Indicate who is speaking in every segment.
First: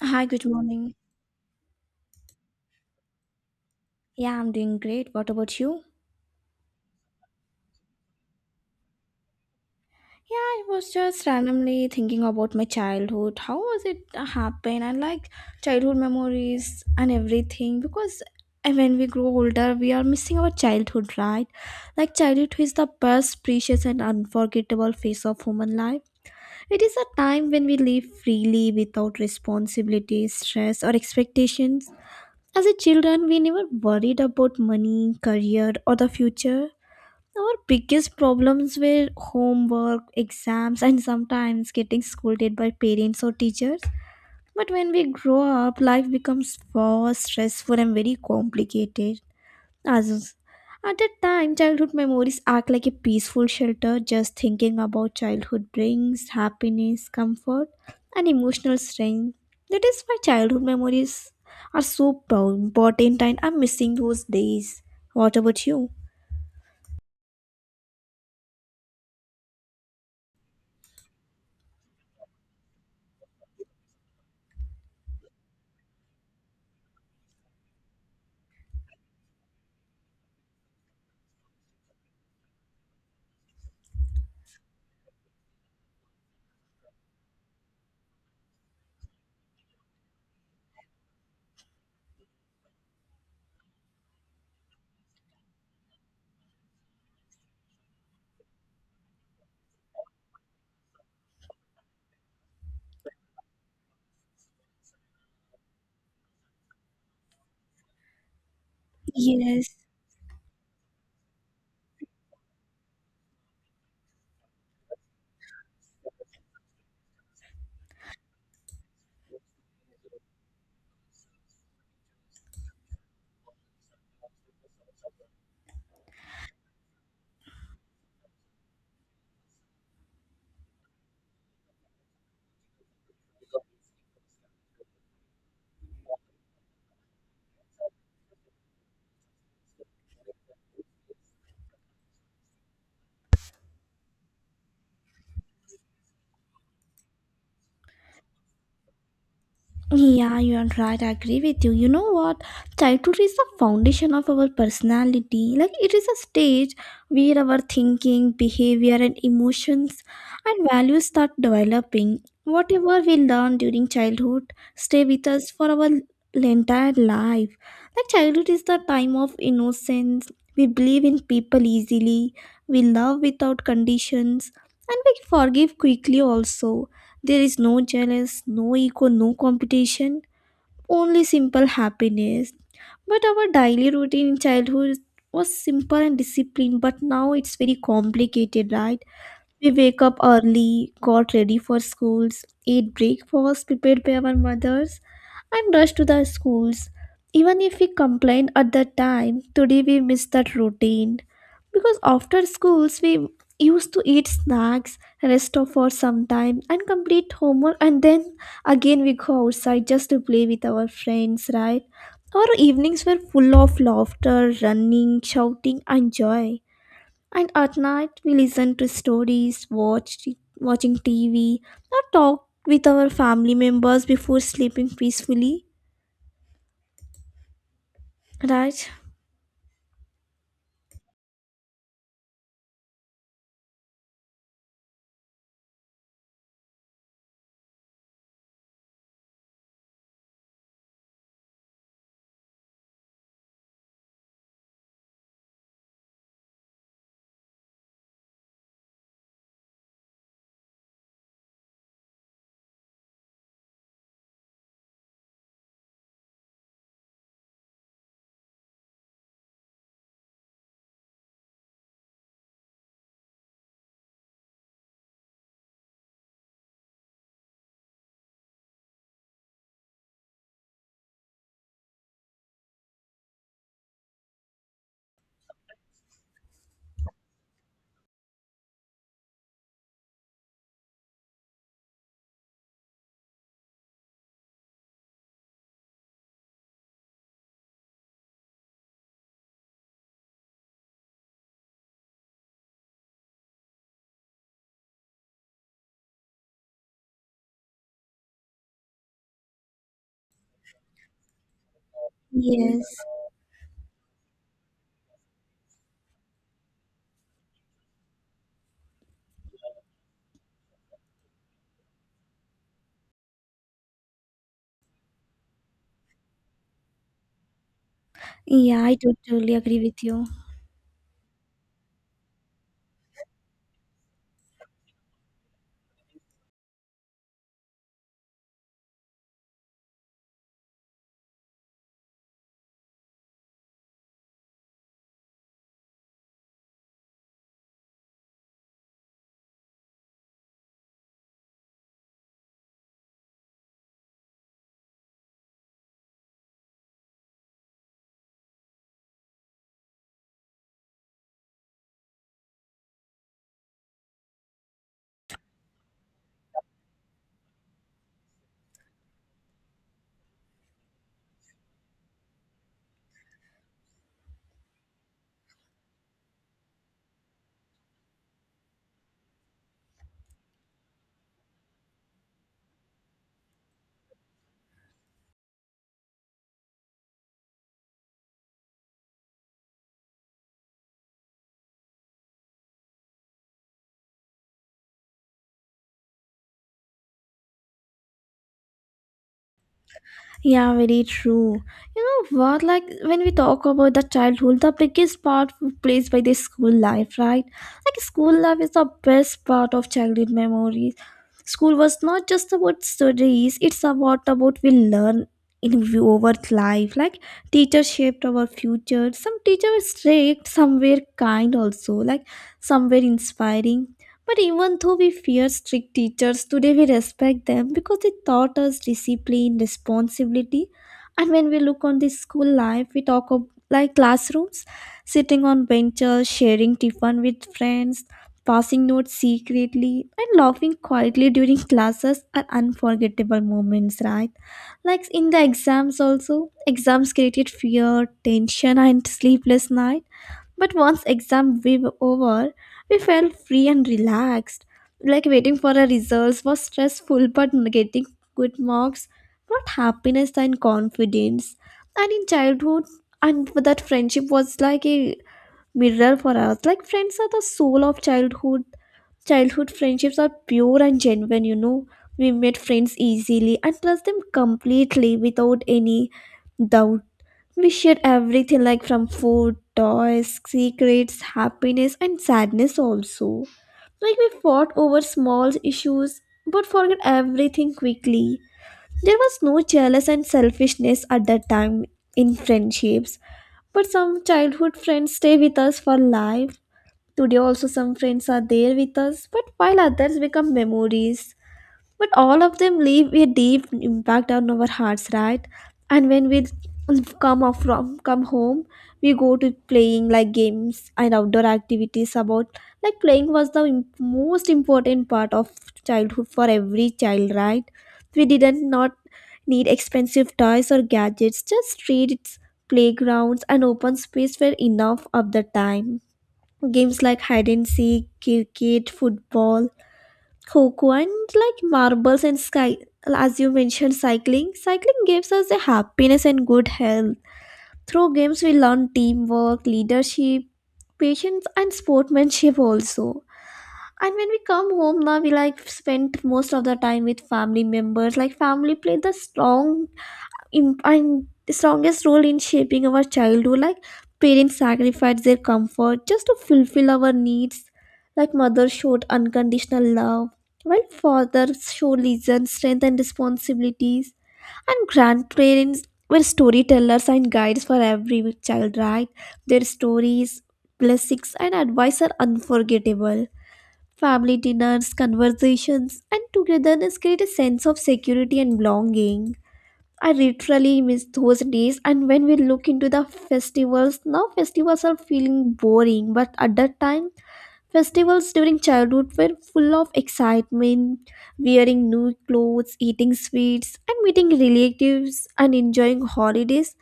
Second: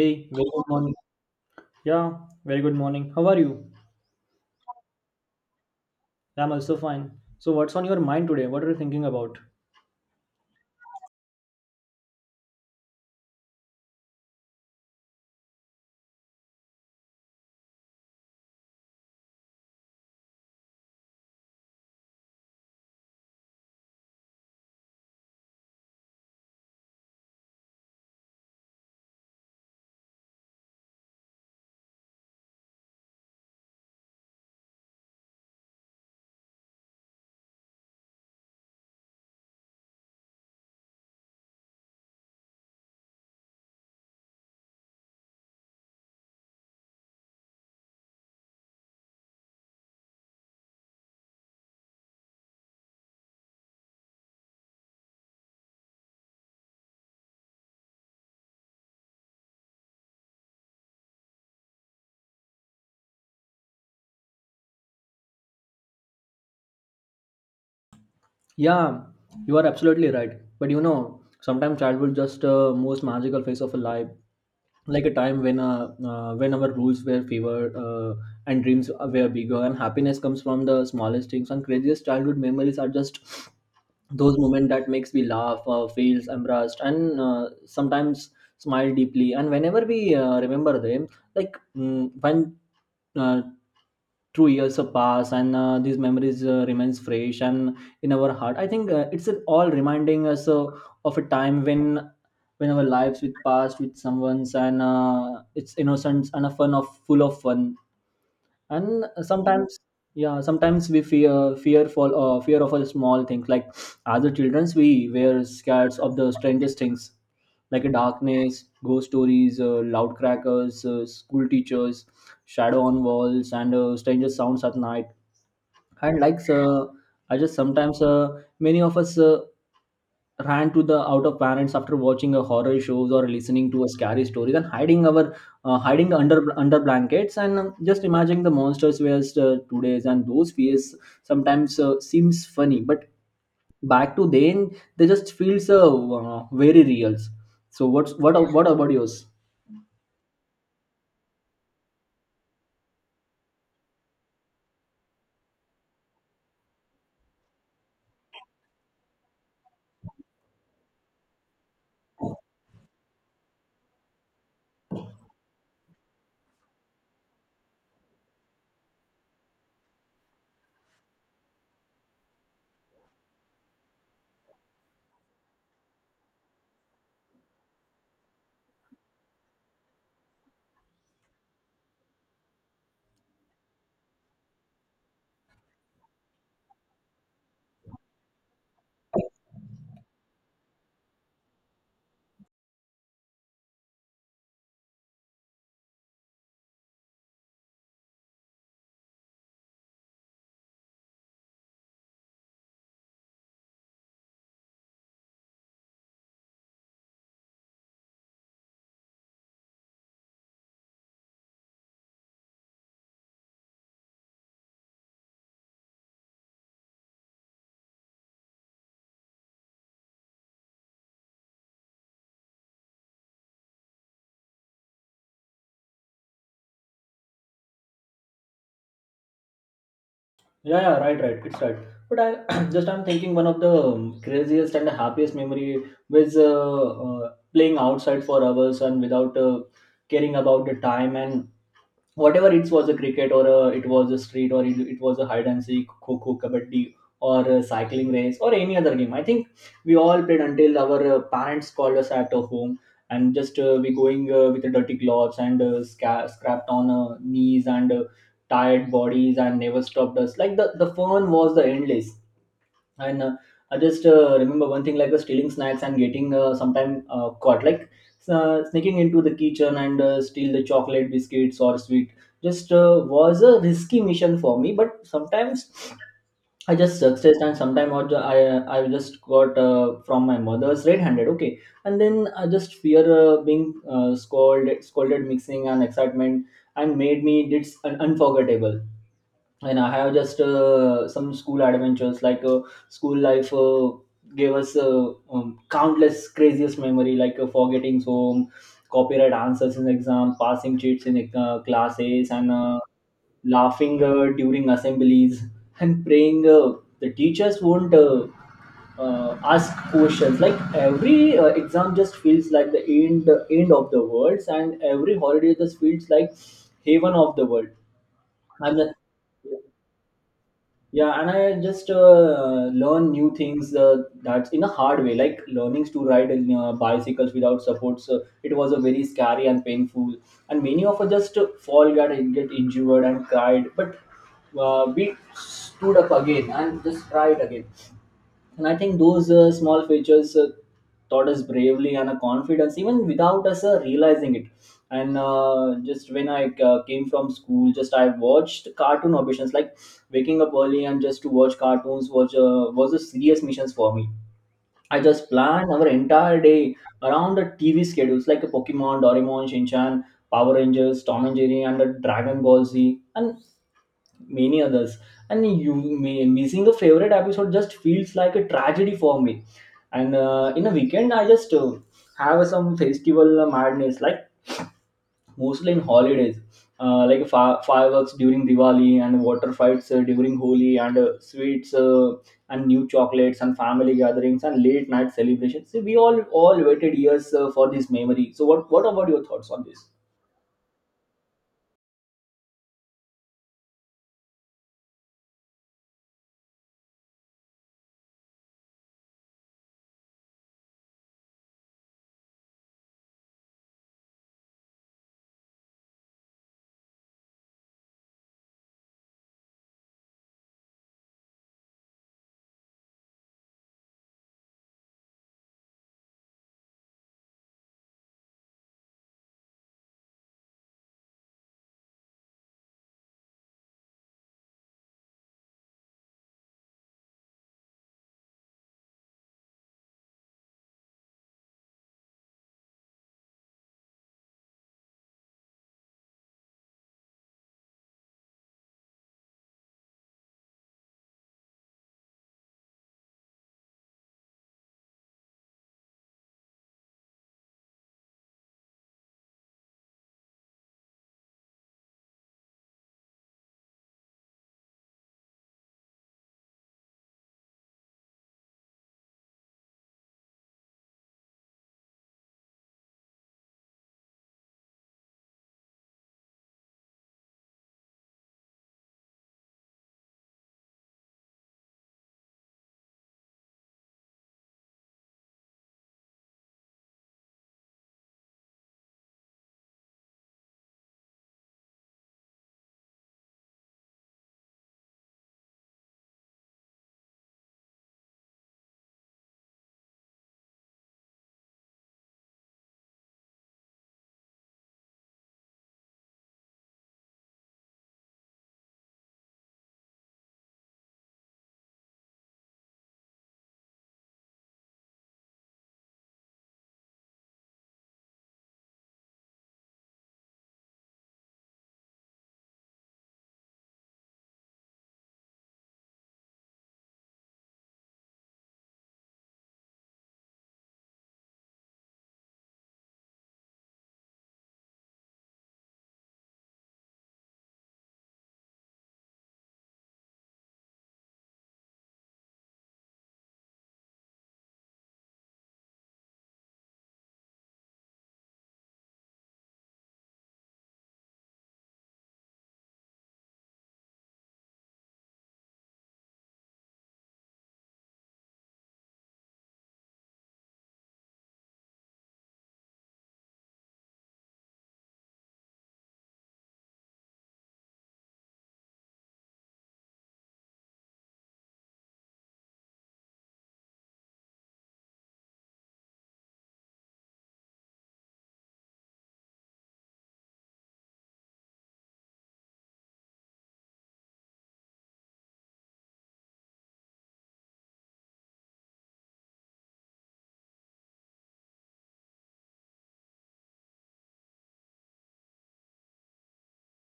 Speaker 1: Hi, good
Speaker 2: very good morning.
Speaker 1: morning.
Speaker 2: Yeah, very good morning. How are you?
Speaker 1: Yeah, I'm doing great. What about you?
Speaker 2: I'm also fine. So, what's on your mind today? What are you thinking about?
Speaker 1: Yeah, I was just randomly thinking about my childhood. How was it happen? And like childhood memories and everything. Because when we grow older, we are missing our childhood, right? Like childhood is the best, precious, and unforgettable phase of human life. It is a time when we live freely without responsibilities, stress, or expectations. As a children, we never worried about money, career, or the future. Our biggest problems were homework, exams, and sometimes getting scolded by parents or teachers. But when we grow up, life becomes far stressful and very complicated. As at that time, childhood memories act like a peaceful shelter. Just thinking about childhood brings happiness, comfort, and emotional strength. That is why childhood memories are so important, and I'm missing those days. What about you?
Speaker 2: Yeah, you are absolutely right. But you know, sometimes childhood just most magical phase of a life. Like a time when our rules were favored, and dreams were bigger, and happiness comes from the smallest things, and craziest childhood memories are just those moments that makes me laugh, feels embarrassed, and sometimes smile deeply, and whenever we remember them like when uh, 2 years have passed, and these memories remains fresh and in our heart. I think it's all reminding us of a time when our lives with passed with someone's, and it's innocence and a fun of full of fun, and
Speaker 1: Yes.
Speaker 2: sometimes yeah sometimes we fear for fear of a small things. Like as a childrens we were scared of the strangest things, like a darkness, ghost stories, loud crackers, school teachers, shadow on walls, and stranger sounds at night. And likes, I just sometimes, many of us ran to the out of parents after watching a horror shows or listening to a scary story, then hiding our, hiding under blankets, and just imagining the monsters were today's, and those fears sometimes seems funny, but back to then they just feels very real. So what's what about yours?
Speaker 1: Yeah, you are right. I agree with you. You know what? Childhood is the foundation of our personality. Like, it is a stage where our thinking, behavior, and emotions and values start developing. Whatever we learn during childhood stay with us for our entire life. Like, childhood is the time of innocence. We believe in people easily, we love without conditions, and we forgive quickly also there is no jealous, no ego, no competition, only simple happiness. But our daily routine in childhood was simple and disciplined, but now it's very complicated, right? We wake up early, got ready for schools, ate breakfast prepared by our mothers, and rushed to the schools. Even if we complain at the time, today we miss that routine. Because after schools, we used to eat snacks, rest off for some time, and complete homework, and then again we go outside just to play with our friends, right? Our evenings were full of laughter, running, shouting, and joy. And at night, we listen to stories, watching TV, or talk with our family members before sleeping peacefully. Right?
Speaker 2: Yeah, yeah, right, right. It's right. But I just I'm thinking one of the craziest and happiest memory was playing outside for hours and without caring about the time. And whatever it was a cricket, or a, it was a street, or it was a hide and seek, kho kho, kabaddi, or a cycling race, or any other game. I think we all played until our parents called us at home. And just we going with the dirty gloves and scrapped on knees and tired bodies, and never stopped us. Like the fun was the endless. And I just remember one thing, like the stealing snacks and getting sometime caught, like sneaking into the kitchen and steal the chocolate biscuits or sweet, just was a risky mission for me. But sometimes I just success, and sometimes I I just got from my mother's red handed. Okay, and then I just fear, being scolded, mixing and excitement, and made me did unforgettable. And I have just some school adventures. Like, school life gave us, countless craziest memory, like forgetting home, copyright answers in exam, passing cheats in classes, and
Speaker 1: Yes.
Speaker 2: laughing during assemblies, and praying the teachers won't. Ask questions, like every exam just feels like the end of the world, and every holiday just feels like heaven of the world. I'm
Speaker 1: Yeah,
Speaker 2: not-
Speaker 1: I totally agree with you.
Speaker 2: Yeah, and I just learn new things, that's in a hard way, like learnings to ride bicycles without supports. It was a very scary and painful, and many of us just fall, got get injured and cried, but we stood up again and just tried again. And I think those small features taught us bravely and a confidence, even without us realizing it. And just when I came from school, just I watched cartoon auditions, like waking up early and just to watch cartoons was a serious missions for me. I just planned our entire day around the TV schedules, like a Pokemon, Doraemon, Shinchan, Power Rangers, Tom and Jerry, and the Dragon Ball Z. And many others. And you may, missing a favorite episode just feels like a tragedy for me. And in a weekend I just have some festival madness, like mostly in holidays, like fireworks during diwali, and water fights during holi, and sweets, and new chocolates, and family gatherings, and late night celebrations. See, we all waited years, for this memory. So what about your thoughts on this?
Speaker 1: Yeah, very true. You know what? Like when we talk about the childhood, the biggest part plays by the school life, right? Like school life is the best part of childhood memories. School was not just about studies; it's about we learn in view over life. Like teachers shaped our future. Some teachers strict, some were kind also. Like some were inspiring but even though we fear strict teachers, today we respect them because they taught us discipline, responsibility. And when we look on this school life, we talk of like classrooms, sitting on benches, sharing tiffin with friends, passing notes secretly, and laughing quietly during classes are unforgettable moments, right? Like in the exams also, exams created fear, tension, and sleepless night but once exam we were over, we felt free and relaxed. Like waiting for our results was stressful, but getting good marks brought happiness and confidence. And in childhood, and that friendship was like a mirror for us. Like friends are the soul of childhood. Childhood friendships are pure and genuine. You know, we made friends easily and trust them completely without any doubt. We shared everything like from food, toys, secrets, happiness, and sadness also. Like we fought over small issues but forgot everything quickly. There was no jealous and selfishness at that time in friendships, but some childhood friends stay with us for life. Today also some friends are there with us, but while others become memories but all of them leave a deep impact on our hearts, right? And when we come off from come home we go to playing like games and outdoor activities about like playing was the most important part of childhood for every child, right? We didn't not need expensive toys or gadgets, just streets, playgrounds, and open space were enough of the time. Games like hide and seek, cricket, football, Coco, and like marbles and sky, as you mentioned, cycling, cycling gives us a happiness and good health. Through games we learn teamwork, leadership, patience, and sportsmanship also. And when we come home now we like spend most of the time with family members, like family play the strong imp- and strongest role in shaping our childhood. Like parents sacrificed their comfort just to fulfill our needs, like mothers showed unconditional love while fathers showed listen strength and responsibilities, and grandparents were storytellers and guides for every child, right? Their stories, blessings, and advice are unforgettable. Family dinners, conversations, and togetherness create a sense of security and belonging. I literally miss those days. And when we look into the festivals, now festivals are feeling boring, but at that time, festivals during childhood were full of excitement, wearing new clothes, eating sweets, and meeting relatives and enjoying holidays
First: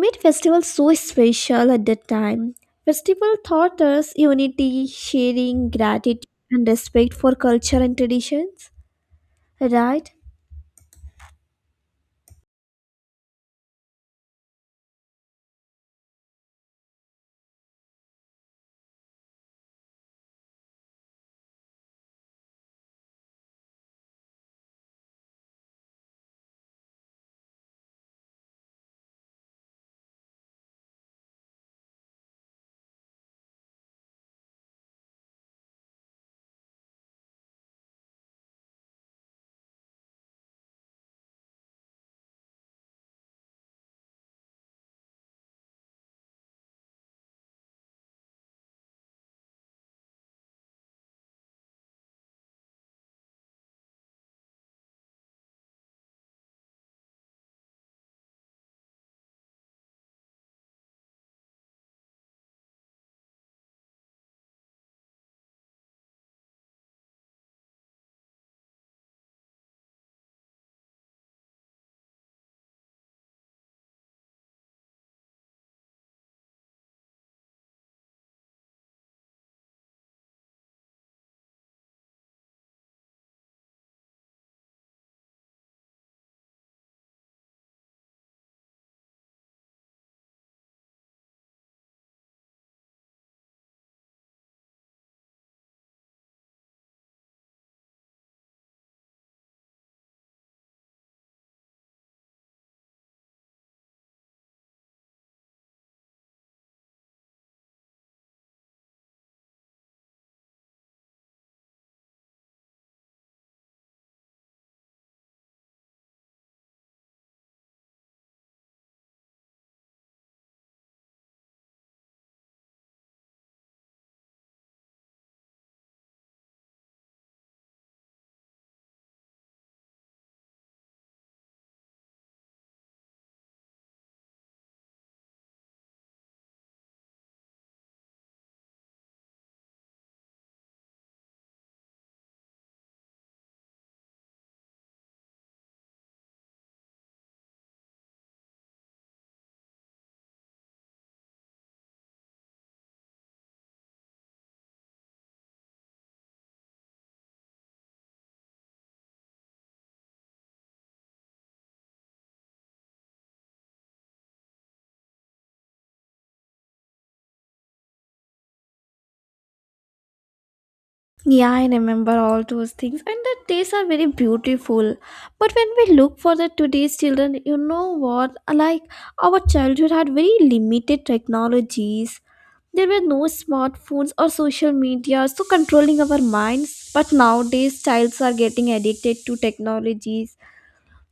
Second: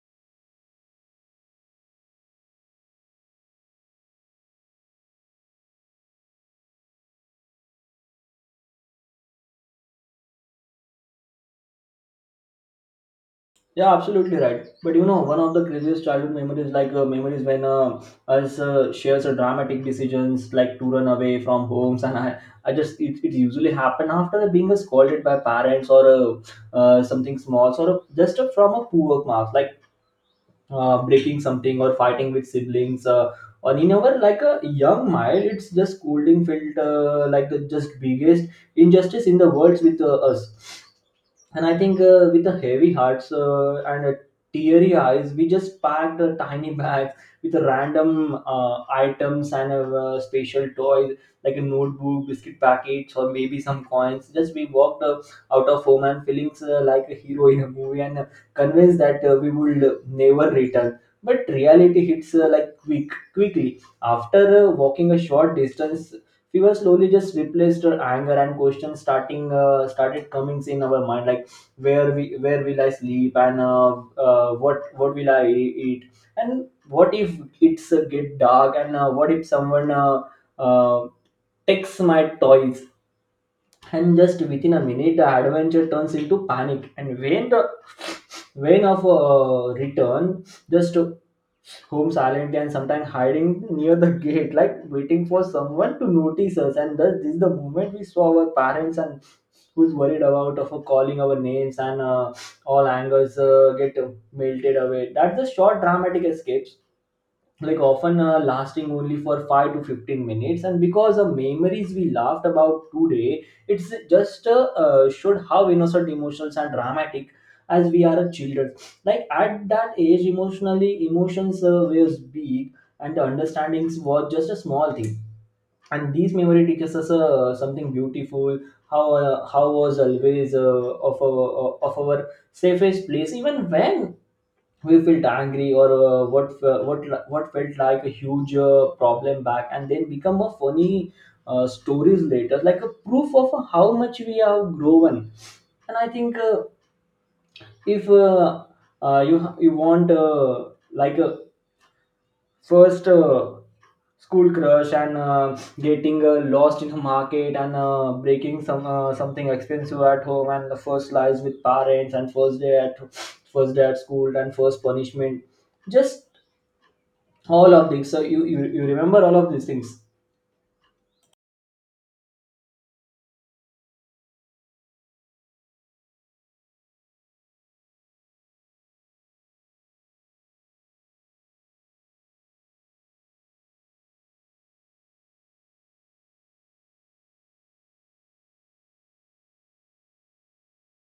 Speaker 1: made festivals so special at that time. Festival taught us unity, sharing, gratitude, and respect for culture and traditions, right?
Speaker 2: Yeah, absolutely right. But you know, one of the craziest childhood memories, like memories when us shares a dramatic decisions, like to run away from homes, and I just it usually happen after being scolded by parents, or something small, sort of just a, from a poor marks. Like breaking something or fighting with siblings, or in our like a young mind it's just scolding felt like the just biggest injustice in the world with us. And I think, with the heavy hearts and teary eyes, we just packed a tiny bag with random items and special toys, like a notebook, biscuit packets, or maybe some coins. Just we walked out of home, and feelings like a hero in a movie, and convinced that we would never return. But reality hits like quickly. After walking a short distance, we were slowly just replaced our anger, and questions starting started coming in our mind, like where will I sleep? And what will I eat? And what if it's get dark? And what if someone uh, takes my toys? And just within a minute, the adventure turns into panic. And when the when of return, just home silently, and sometimes hiding near the gate, like waiting for someone to notice us. And thus this is the moment we saw our parents, and who's worried about of calling our names, and all angers get melted away. That's the short dramatic escape, like often lasting only for 5 to 15 minutes. And because the memories we laughed about today, it's just showed how innocent, emotional, and dramatic as we are children. Like at that age, emotionally emotions were big, and the understandings were just a small thing. And these memory teaches us something beautiful. How how was always of our safest place, even when we felt angry, or what fe- what li- what felt like a huge problem back. And then become a funny stories later, like a proof of how much we have grown. And I think, if you want, like a first school crush, and getting lost in the market, and breaking some something expensive at home, and the first lies with parents, and first day at school, and first punishment. Just all of these. So you remember all of these things?
Speaker 1: Yeah, I remember all those things, and the days are very beautiful. But when we look for the today's children, you know what? Like our childhood had very limited technologies. There were no smartphones or social media, so controlling our minds. But nowadays, childs are getting addicted to technologies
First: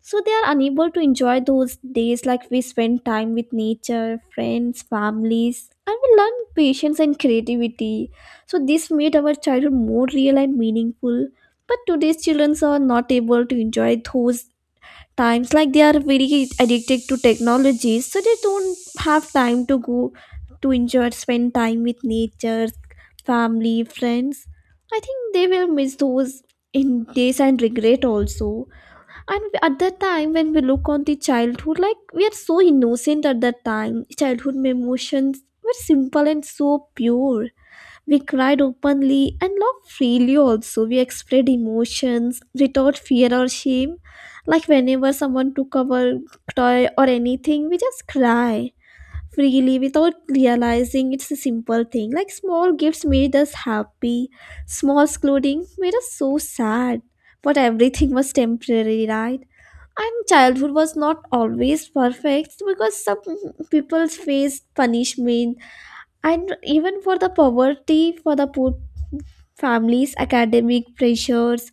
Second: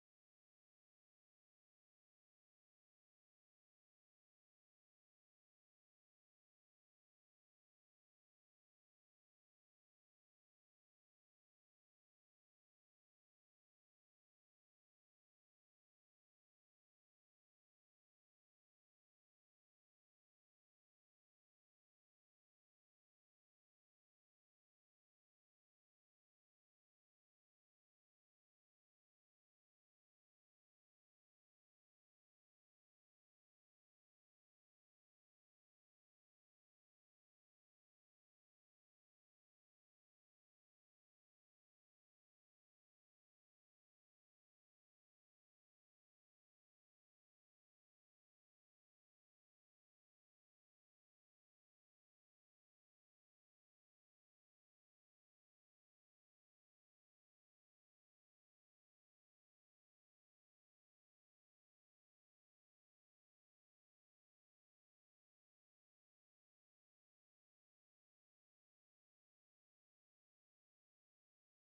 Speaker 1: so they are unable to enjoy those days like we spend time with nature, friends, families, and we learn patience and creativity. So this made our childhood more real and meaningful. But today's children are not able to enjoy those times like they are very addicted to technology so they don't have time to go to enjoy spend time with nature, family, friends. I think they will miss those in days and regret also. And at that time when we look on the childhood like we are so innocent at that time childhood emotions were simple and so pure. We cried openly and laughed freely, also we expressed emotions without fear or shame. Like whenever someone took our toy or anything we just cry freely without realizing it's a simple thing. Like small gifts made us happy, small scoldings made us so sad, but everything was temporary, right? And childhood was not always perfect because some people faced punishment and even for the poverty for the poor families academic pressures,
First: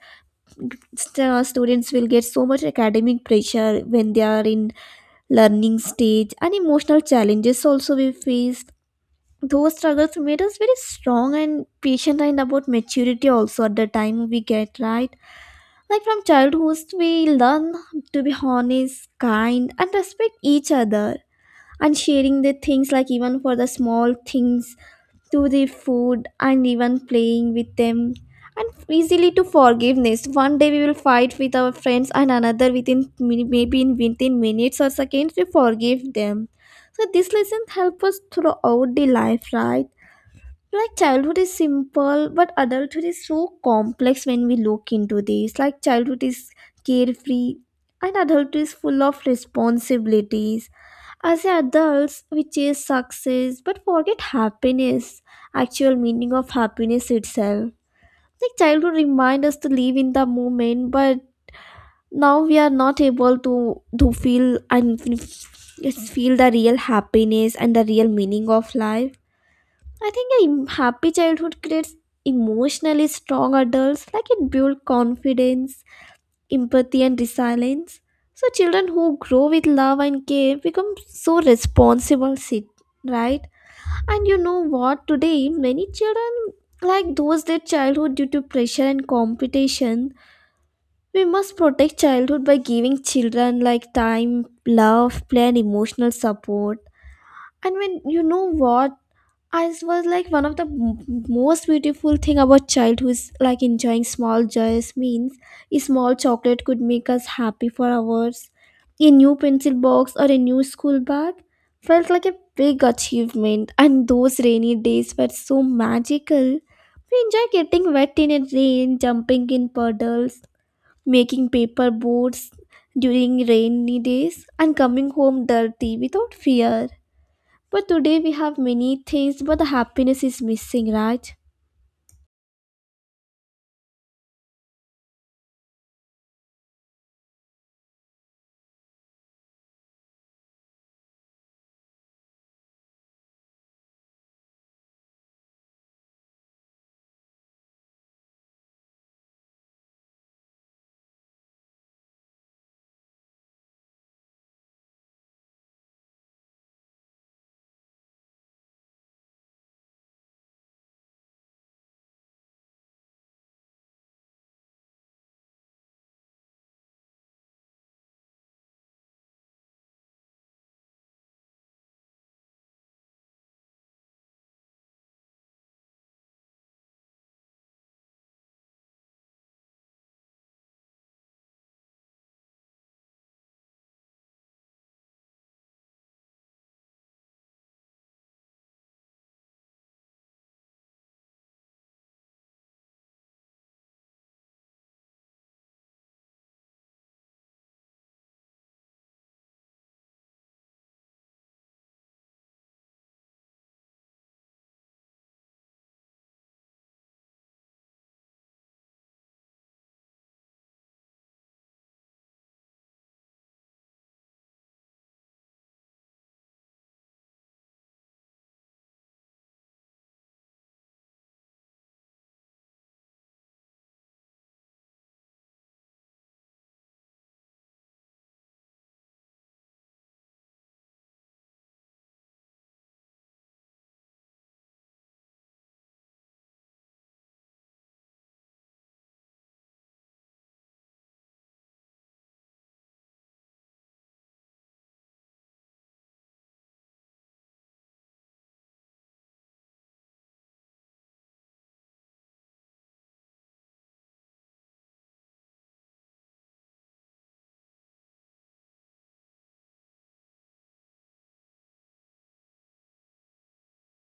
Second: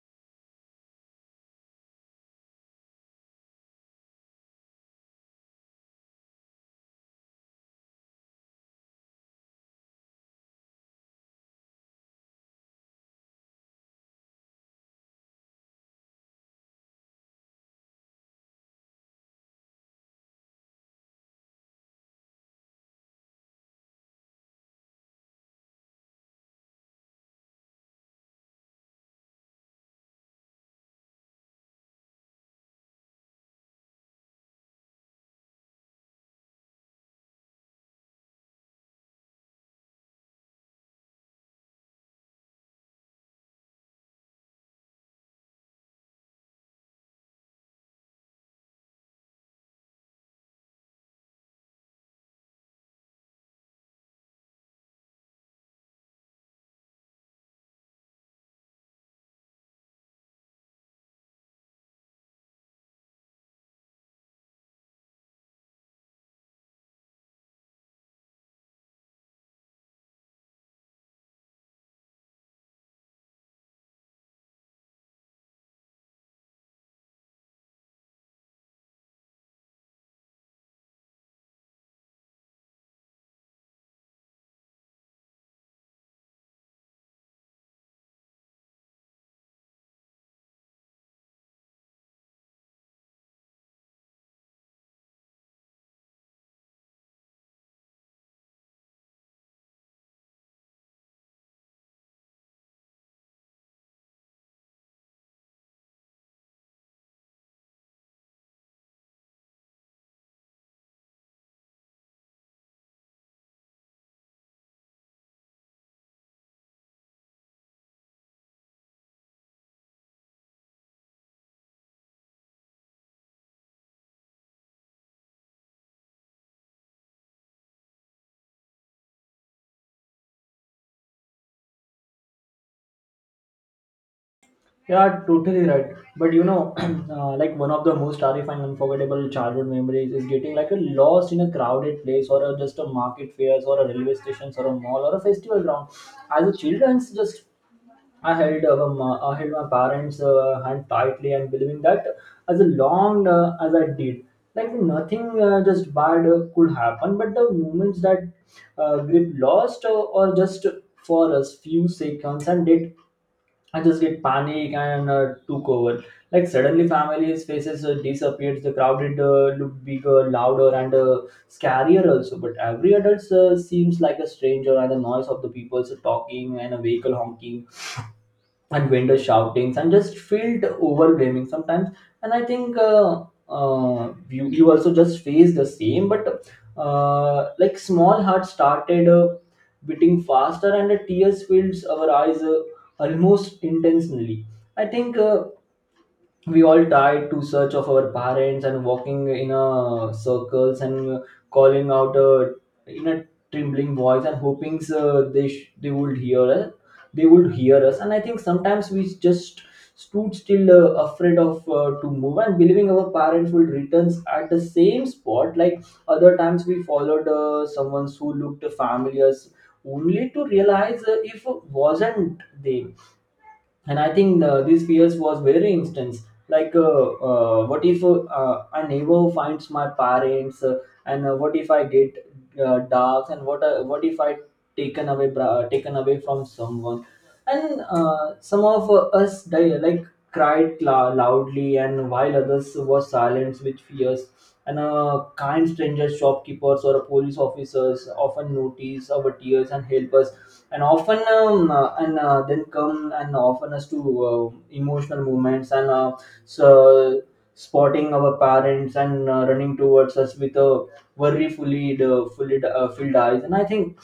Speaker 1: students will get so much academic pressure when they are in learning stage and emotional challenges also we faced. Those struggles made us very strong and patient, and about maturity also at the time we get, right? Like from childhood, we learn to be honest, kind, and respect each other. And sharing the things, like even for the small things, to the food, and even playing with them. And easily to forgiveness. One day we will fight with our friends, and another maybe in within minutes or seconds, we forgive them. So this lesson help us throughout the life, right? Like childhood is simple but adulthood is so complex. When we look into this like childhood is carefree and adulthood is full of responsibilities. As adults we chase success but forget happiness, actual meaning of happiness itself. Like childhood reminds us to live in the moment but now we are not able to feel and feel the real happiness and the real meaning of life. I think a happy childhood creates emotionally strong adults, like it builds confidence, empathy, and resilience. So, children who grow with love and care become so responsible, sit, right? And you know what? Today, many children like those their childhood due to pressure and competition. We must protect childhood by giving children like time, love, play, and emotional support. And when you know what? As was like one of the most beautiful thing about childhood is like enjoying small joys means a small chocolate could make us happy for hours. A new pencil box or a new school bag felt like a big achievement and those rainy days were so magical. We enjoy getting wet in a rain, jumping in puddles, making paper boats during rainy days and coming home dirty without fear. But today we have many things, but the happiness is missing, right?
Speaker 2: You are totally right. But you know, like one of the most terrifying, unforgettable childhood memories is getting like a lost in a crowded place, or a, just a market fairs, or a railway station, or a mall, or a festival ground. As a children's, just I held my parents' hand tightly, and believing that as long as I did, like nothing just bad could happen. But the moments that grip lost or just for a few seconds, and I just get panic and took over. Like suddenly, families' faces disappeared. The crowded looked bigger, louder, and scarier also. But every adult seems like a stranger, and the noise of the people talking and a vehicle honking and vendor shoutings and just felt overwhelming sometimes. And I think you also just face the same. But like small heart started beating faster and the tears filled our eyes almost intentionally. I think we all died to search of our parents and walking in a circles and calling out in a trembling voice and hoping they would hear us, they would hear us. And I think sometimes we just stood still, afraid of to move and believing our parents would return at the same spot. Like other times we followed someone who looked familiar, only to realize if wasn't they. And I think these fears was very instance. Like what if a neighbor finds my parents, and what if I get dogs? And what if I taken away taken away from someone? And some of us like cried loudly, and while others were silent with fears. And kind strangers, shopkeepers, or police officers often notice our tears and help us, and often and then come and often us to emotional moments. And so spotting our parents and running towards us with a worry fully fully filled eyes. And I think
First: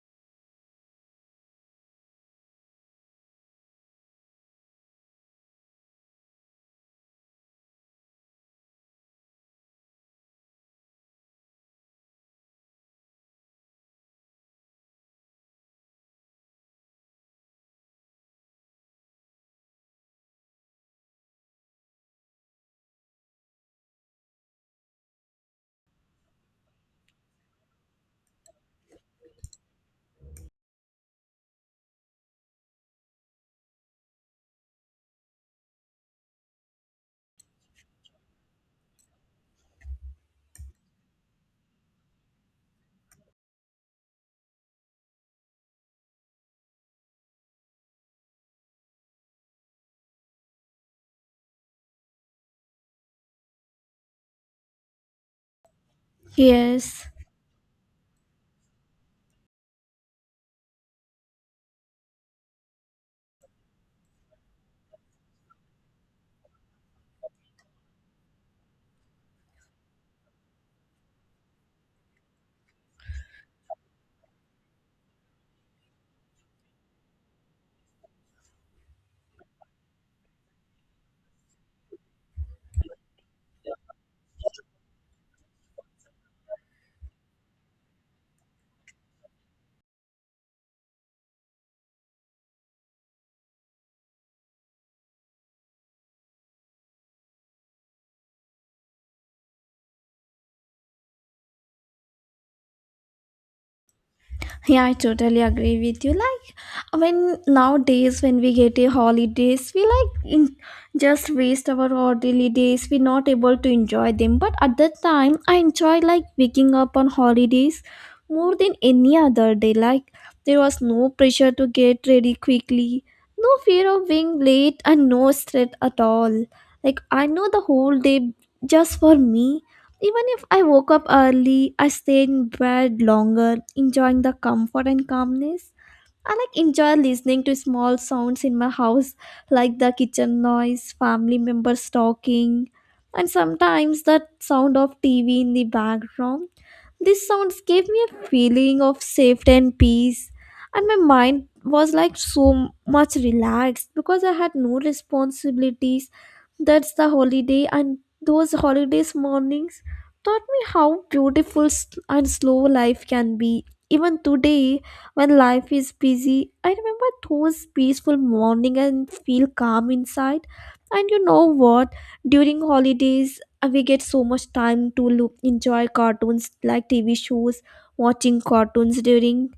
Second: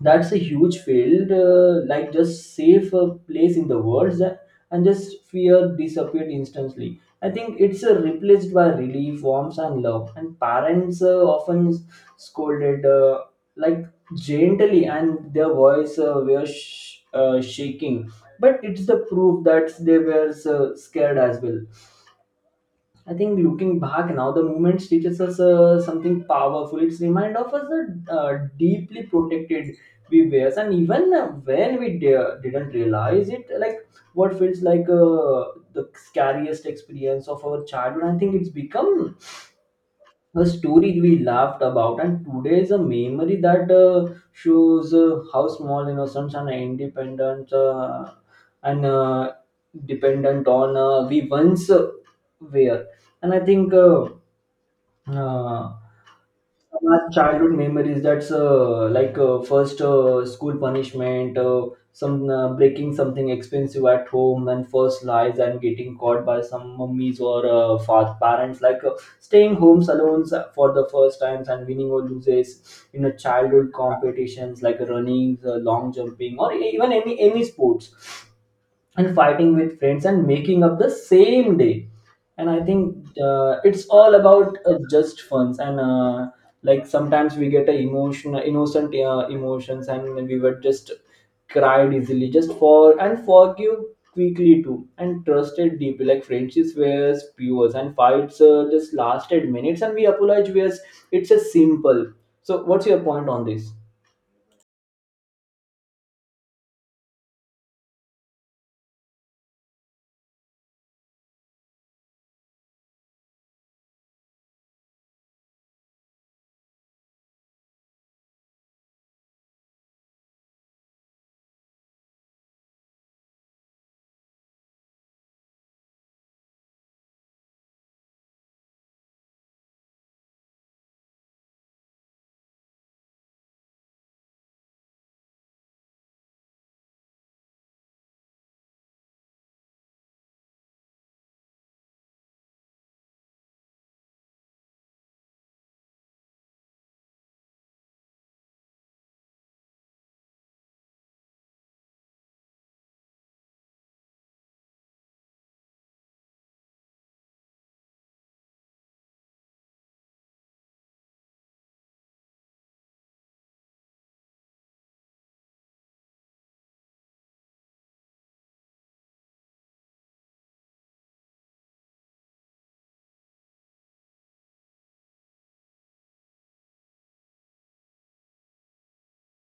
Speaker 2: that's a huge field, like just safe place in the world and just fear disappeared instantly. I think it's replaced by relief, warmth, and love. And parents often scolded like gently, and their voice were shaking, but it's the proof that they were scared as well. I think looking back now, the movement teaches us something powerful. It's remind of us that deeply protected we were, and even when we didn't realize it, like what feels like the scariest experience of our childhood. I think it's become a story we laughed about, and today is a memory that shows how small innocence and independence and dependent on we once were. And I think uh, my
Speaker 1: Yes.
Speaker 2: childhood memories that's like first school punishment, some breaking something expensive at home, and first lies and getting caught by some mummies or parents, like staying homes alone for the first times, and winning or loses in a childhood competitions like running, long jumping, or even any sports, and fighting with friends and making up the same day. And I think it's all about just funs. And like sometimes we get a emotion innocent emotions, and we were just cried easily just for, and forgive quickly too, and trusted deeply. Like friendships were pure and fights just lasted minutes, and we apologize whereas it's a simple. So what's your point on this?
Speaker 1: Yeah, I totally agree with you. Like when nowadays when we get a holidays, we like in, just waste our ordinary days. We're not able to enjoy them. But at that time, I enjoy like waking up on holidays more than any other day. Like there was no pressure to get ready quickly, no fear of being late, and no stress at all. Like I know the whole day just for me. Even if I woke up early, I stayed in bed longer, enjoying the comfort and calmness. I like enjoy listening to small sounds in my house, like the kitchen noise, family members talking, and sometimes the sound of TV in the background. These sounds gave me a feeling of safety and peace, and my mind was like so much relaxed because I had no responsibilities. That's the holiday, and those holidays mornings taught me how beautiful s- and slow life can be. Even today, when life is busy, I remember those peaceful morning and feel calm inside. And you know what? During holidays, we get so much time to look, enjoy cartoons like TV shows, watching cartoons during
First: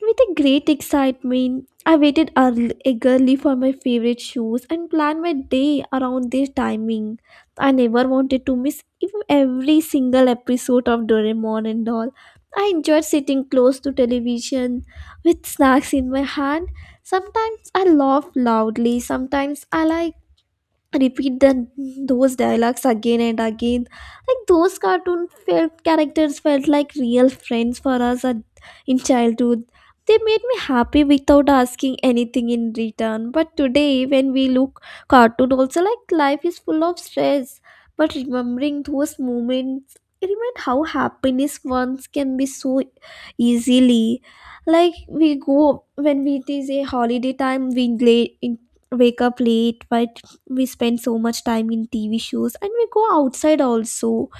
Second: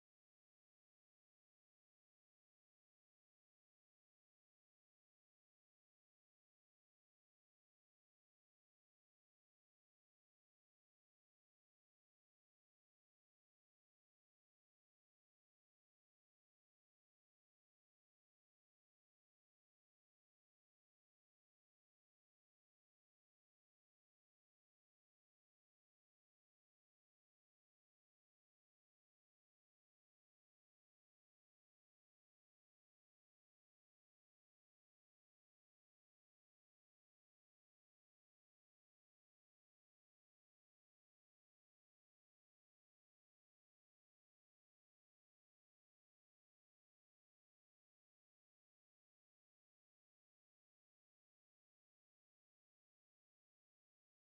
Speaker 1: with a great excitement. I eagerly for my favorite shows and planned my day around their timing. I never wanted to miss even every single episode of Doraemon and all. I enjoyed sitting close to television with snacks in my hand. Sometimes I laugh loudly, sometimes I like repeat the those dialogues again and again, like those cartoon felt characters felt like real friends for us at, in childhood. They made me happy without asking anything in return, but today when we look cartoon also, like life is full of stress, but remembering those moments, it remind how happiness once can be so easily. Like we go when it is a holiday time, we late, in wake up late, by we spend so much time in TV shows and we go outside also.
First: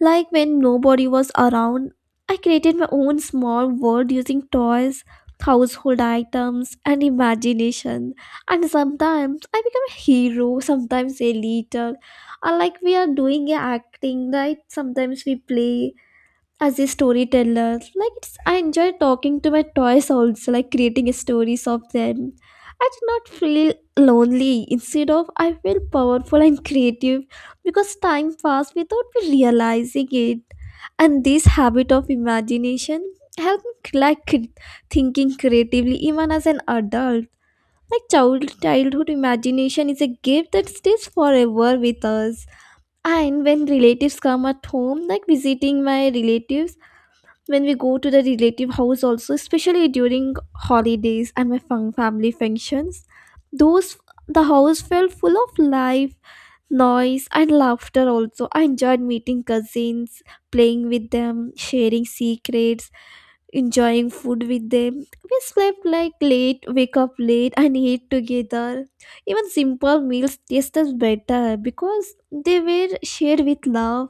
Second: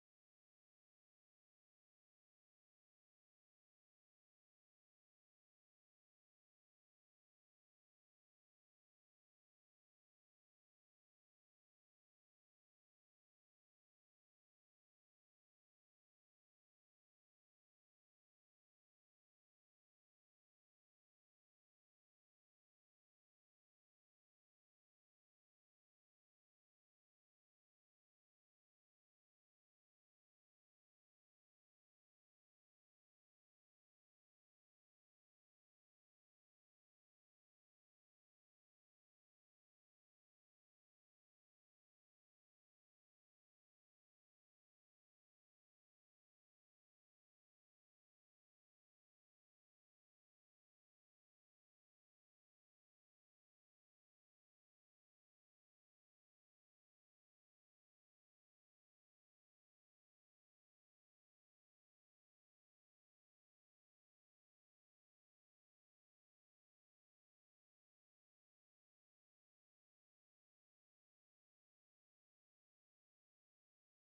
Speaker 1: Like when nobody was around, I created my own small world using toys, household items, and imagination. And sometimes I become a hero, sometimes a leader. Or like we are doing a acting, right? Sometimes we play as a storyteller, like it's I enjoy talking to my toys also, like creating stories of them. I do not feel lonely, instead of I feel powerful and creative, because time passed without me realizing it. And this habit of imagination help me like cre- thinking creatively even as an adult. Like childhood imagination is a gift that stays forever with us. And when relatives come at home, like visiting my relatives, when we go to the relative house also, especially during holidays and my fun family functions, those, the house felt full of life, noise and laughter also. I enjoyed meeting cousins, playing with them, sharing secrets, enjoying food with them. We slept like late, wake up late, and eat together. Even simple meals tasted better because they were shared with love,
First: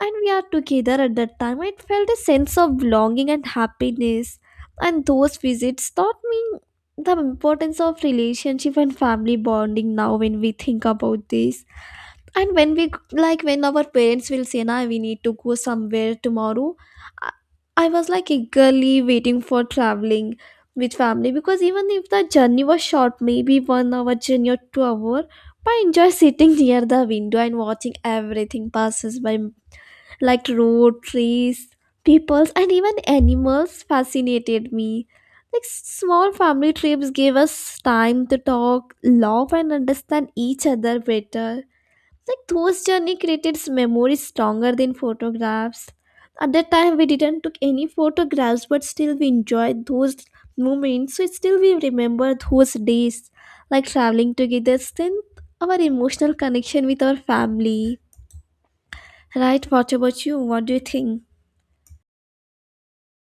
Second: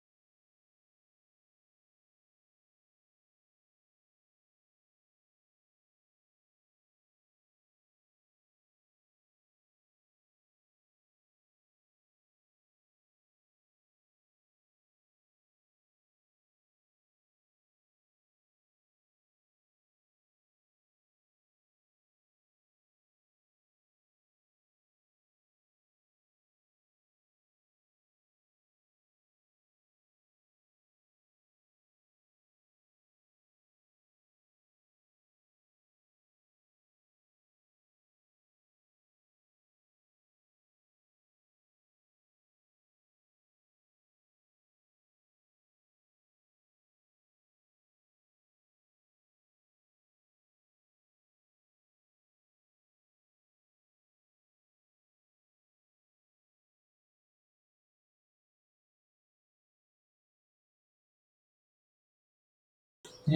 Speaker 1: and we are together. At that time, I felt a sense of belonging and happiness, and those visits taught me the importance of relationship and family bonding. Now when we think about this, and when we, like when our parents will say na, we need to go somewhere tomorrow, i, I was like eagerly waiting for traveling with family, because even if the journey was short, maybe 1 hour journey or 2 hour, but I enjoy sitting near the window and watching everything passes by, like road, trees, peoples, and even animals fascinated me. Like small family trips gave us time to talk, love, and understand each other better. Like those journey created memories stronger than photographs. At that time, we didn't took any photographs, but still we enjoyed those moments. So still we remember those days, like traveling together, strength our emotional connection with our family. Right? What about you? What do you think?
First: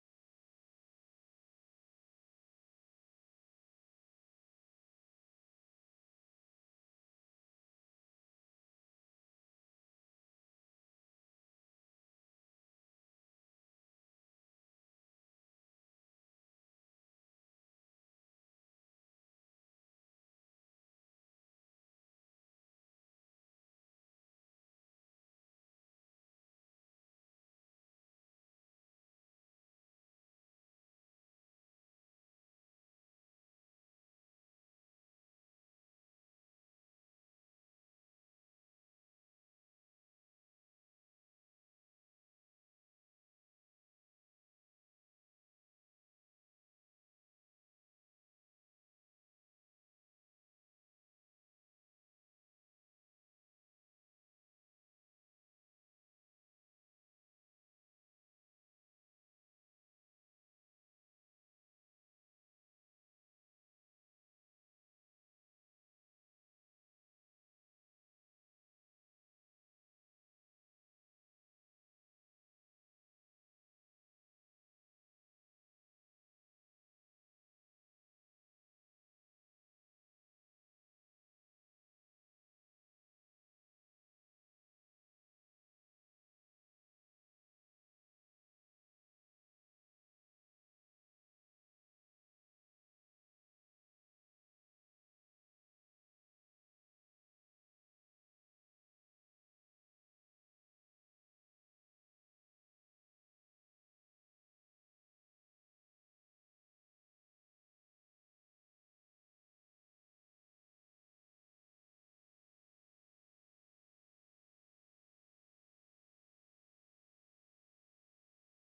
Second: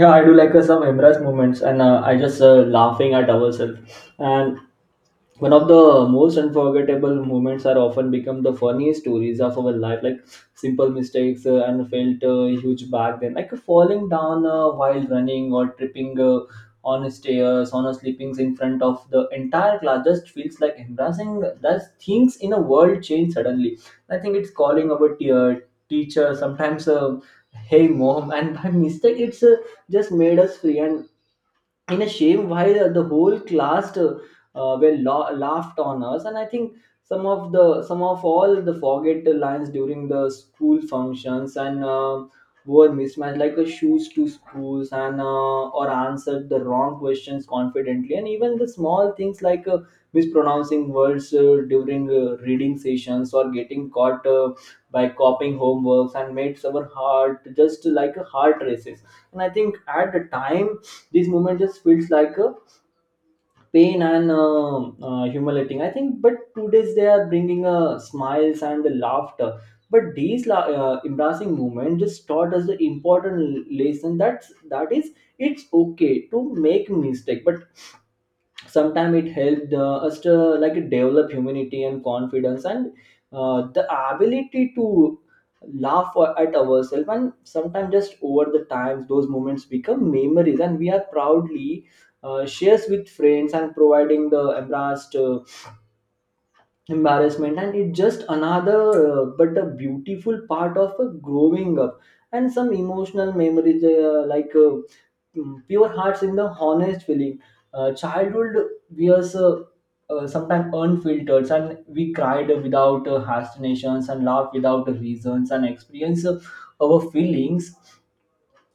Speaker 2: Yeah, I do like some embrace moments. And I just laughing at ourselves, and one of the most unforgettable moments are often become the funniest stories of our life. Like simple mistakes and felt huge back then, like falling down while running, or tripping on stairs, on a sleepings in front of the entire class, just feels like embarrassing. That things in a world change suddenly. I think it's calling our teacher sometimes, hey mom and by mistake it's just made us free and in a shame. Why the whole class laughed on us. And I think some of all the forget the lines during the school functions, and were mismatched like a shoes to schools. And or answered the wrong questions confidently, and even the small things like mispronouncing words during reading sessions, or getting caught by copying homeworks, and makes our heart just like a heart races. And I think at the time, this moment just feels like a pain and humiliating, I think. But today's they are bringing smiles and the laughter. But these embarrassing moment just taught us the important lesson, that that is, it's okay to make mistake. But sometimes it helped us to like develop humanity and confidence, and the ability to laugh at ourselves. And sometimes just over the times, those moments become memories, and we are proudly shares with friends and providing the embarrassed embarrassment, and it's just another but a beautiful part of growing up. And some emotional memories Mm, pure hearts in the honest feeling. Childhood was sometimes unfiltered, and we cried without hastinations, and laughed without reasons, and experienced our feelings.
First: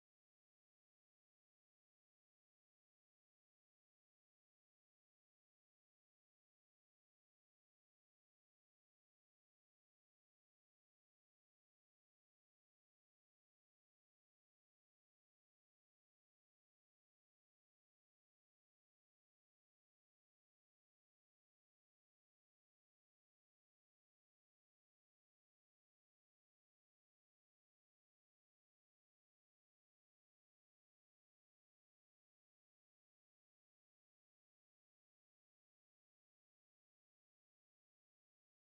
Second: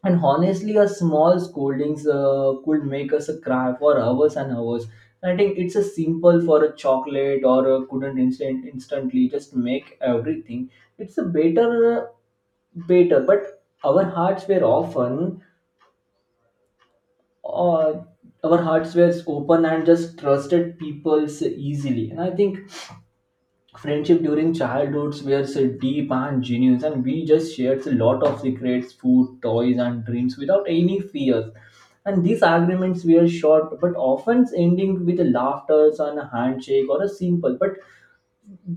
Speaker 2: And honestly, a small scoldings could make us cry for hours and hours. I think it's a simple for a chocolate or a couldn't instant instantly just make everything. It's a better, better. But uh, our hearts were open and just trusted people so easily. And I think friendship during childhoods were so deep and genuine, and we just shared a lot of secrets, food, toys, and dreams without any fears. And these arguments were short, but often ending with a laughter and a handshake or a simple. But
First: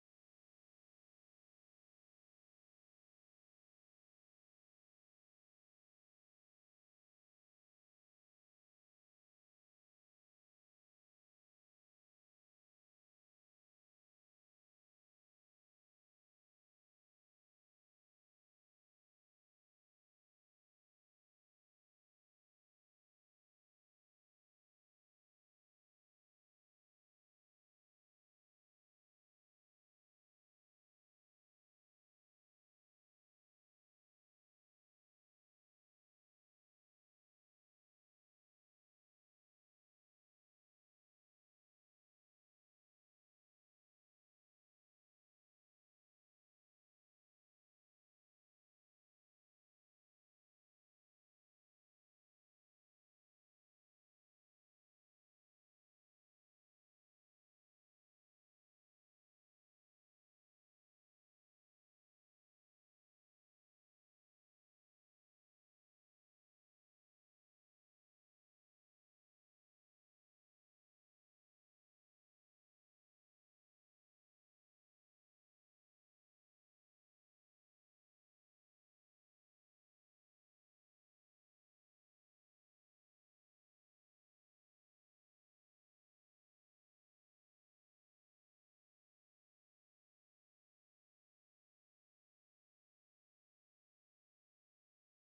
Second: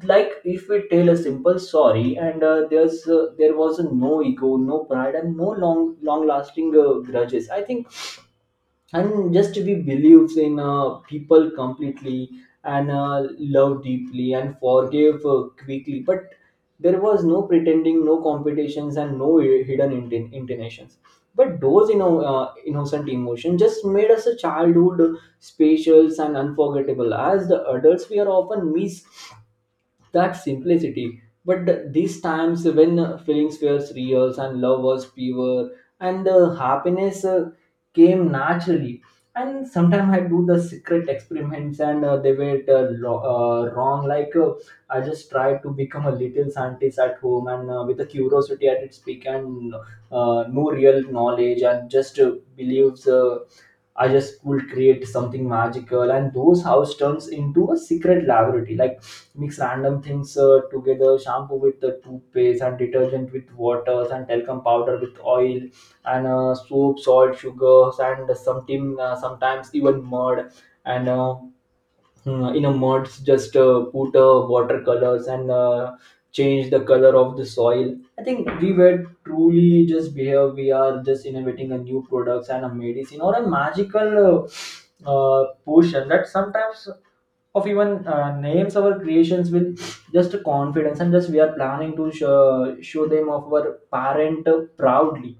Speaker 2: like if we tell a simple sorry, and there was no ego, no pride, and no long lasting grudges, I think. And just we believes in people completely, and love deeply, and forgive quickly. But there was no pretending, no competitions, and no hidden intentions. But those innocent emotions just made us a childhood special and unforgettable. As the adults, we are often miss that simplicity. But these times when feelings were real and love was pure, and happiness came naturally. And sometimes I do the secret experiments, and they were wrong. Like I just tried to become a little scientist at home, and with the curiosity at its peak, and no real knowledge, and just believes I just will create something magical, and those house turns into a secret laboratory. Like mix random things together, shampoo with the toothpaste, and detergent with waters, and talcum powder with oil, and soap, salt, sugars, and some tin, sometimes even mud. And in a mud just put watercolors, and change the color of the soil. I think we were truly just here, we are just innovating a new products and a medicine or a magical push, that sometimes of even names our creations with just confidence, and just we are planning to show them of our parent proudly.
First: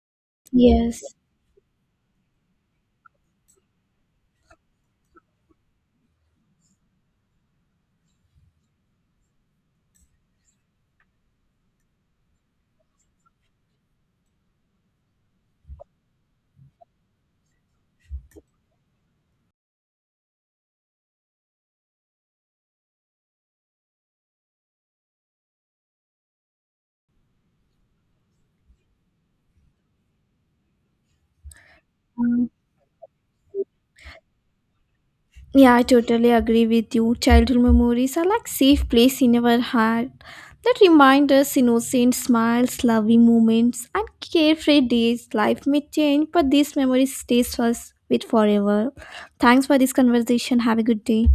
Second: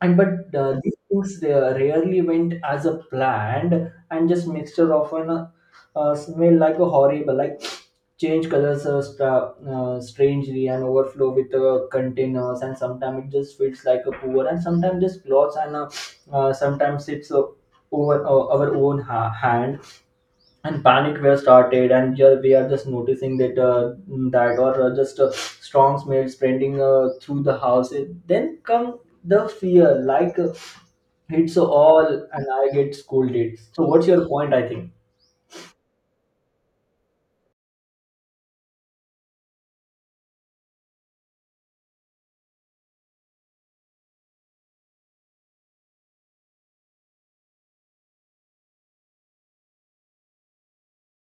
Speaker 2: And but these
Speaker 1: Yes.
Speaker 2: things they rarely went as a planned, and just mixture of an smell like a horrible, like change colors strangely, and overflow with containers. And sometimes it just feels like a poor, and sometimes just clothes, and sometimes it's over our own hand, and panic were started. And here we are just noticing that that or just strong smells spreading through the house. It- then come the fear, like it's all, and I get scolded. So what's your point, I think?
Speaker 1: Yeah, I totally agree with you. Childhood memories are like safe place in our heart that remind us innocent smiles, loving moments, and carefree days. Life may change, but these memories stays us with forever. Thanks for this conversation. Have a good day.